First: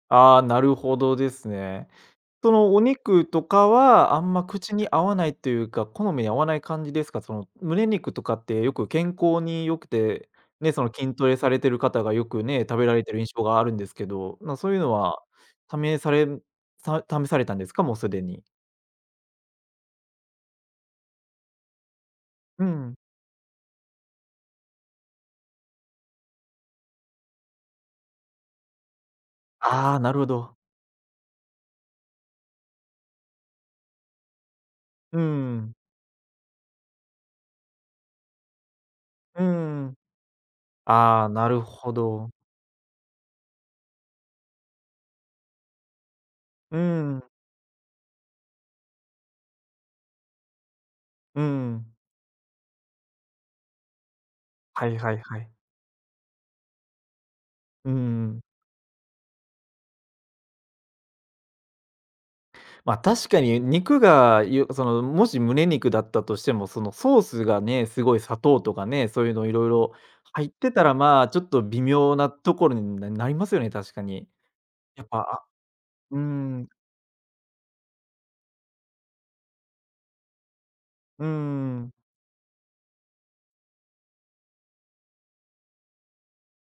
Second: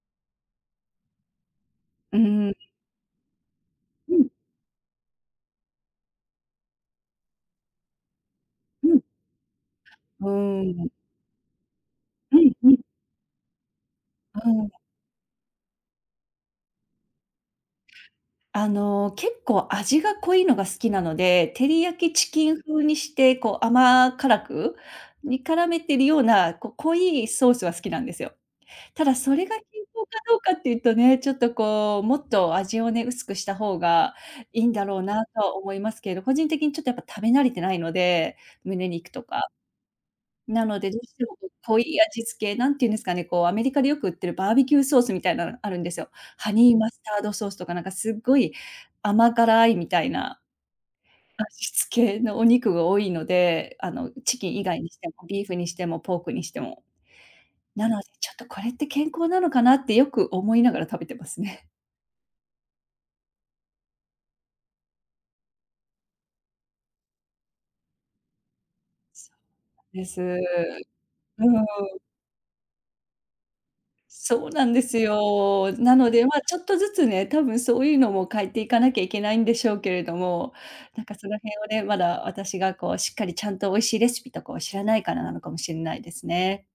ああ、なるほどですね。うーそん。のお肉とかうは、あん。んま口に合わないっていうか、好みに合わない感じですか？その胸肉とかってよくうん。健康に良くうて、ね、ーそのん。筋トレされている方がようくんね、う食ん。べられてる印象があるんですけど、うまあそん。ういうのは、試され試されたんですか？もうすでに。あの、結構味が濃いのが好きなので、照り焼きチキンう風ん。にして、こう甘辛く、煮絡めてるような、こう濃いソースが好きなんですよ。ただそれが健ああ、康なるかほどうかど。っていうとね、ちょっとこう、もっと味をね、薄くした方がいいんだろううなとはん。思いますけど、個人的にちょっとやっぱ食べ慣れてないので、胸肉とうか。ん。なので、どうしあてあ、もこなうる濃いほ味ど。付け、なんていうんですかね、こうアメリカでよく売ってるバーベキューソースみたいなのあるんですよ。ハニうーマスーターん。ドソースとか、なんかすっごい甘辛いみたいな。うー味ん。付けのお肉が多いので、あのチキン以外はにしいてはいも、はビーい。フにしてもポークにしても。なうーので、ちょっん。とこれって健康なのかなってよく思いながら食べてますね。まあ、確かに肉が、よその、もし胸肉だったとしても、そのソースがね、すごい砂糖とかね、そういうのいろいろ、です。う入ってたらまあ、ちょーっと微ん。妙なところに、ななりますよね、確かに。そうなんですやっぱ、あよ。なのうーで、まあちょっん。とずつね、たぶんそういうのも変えていかなきゃいけないんでしょうけれども、なんかうそーの辺をね、ん。まだ私がこうしっかりちゃんと美味しいレシピとかを知らないからなのかもしれないですね。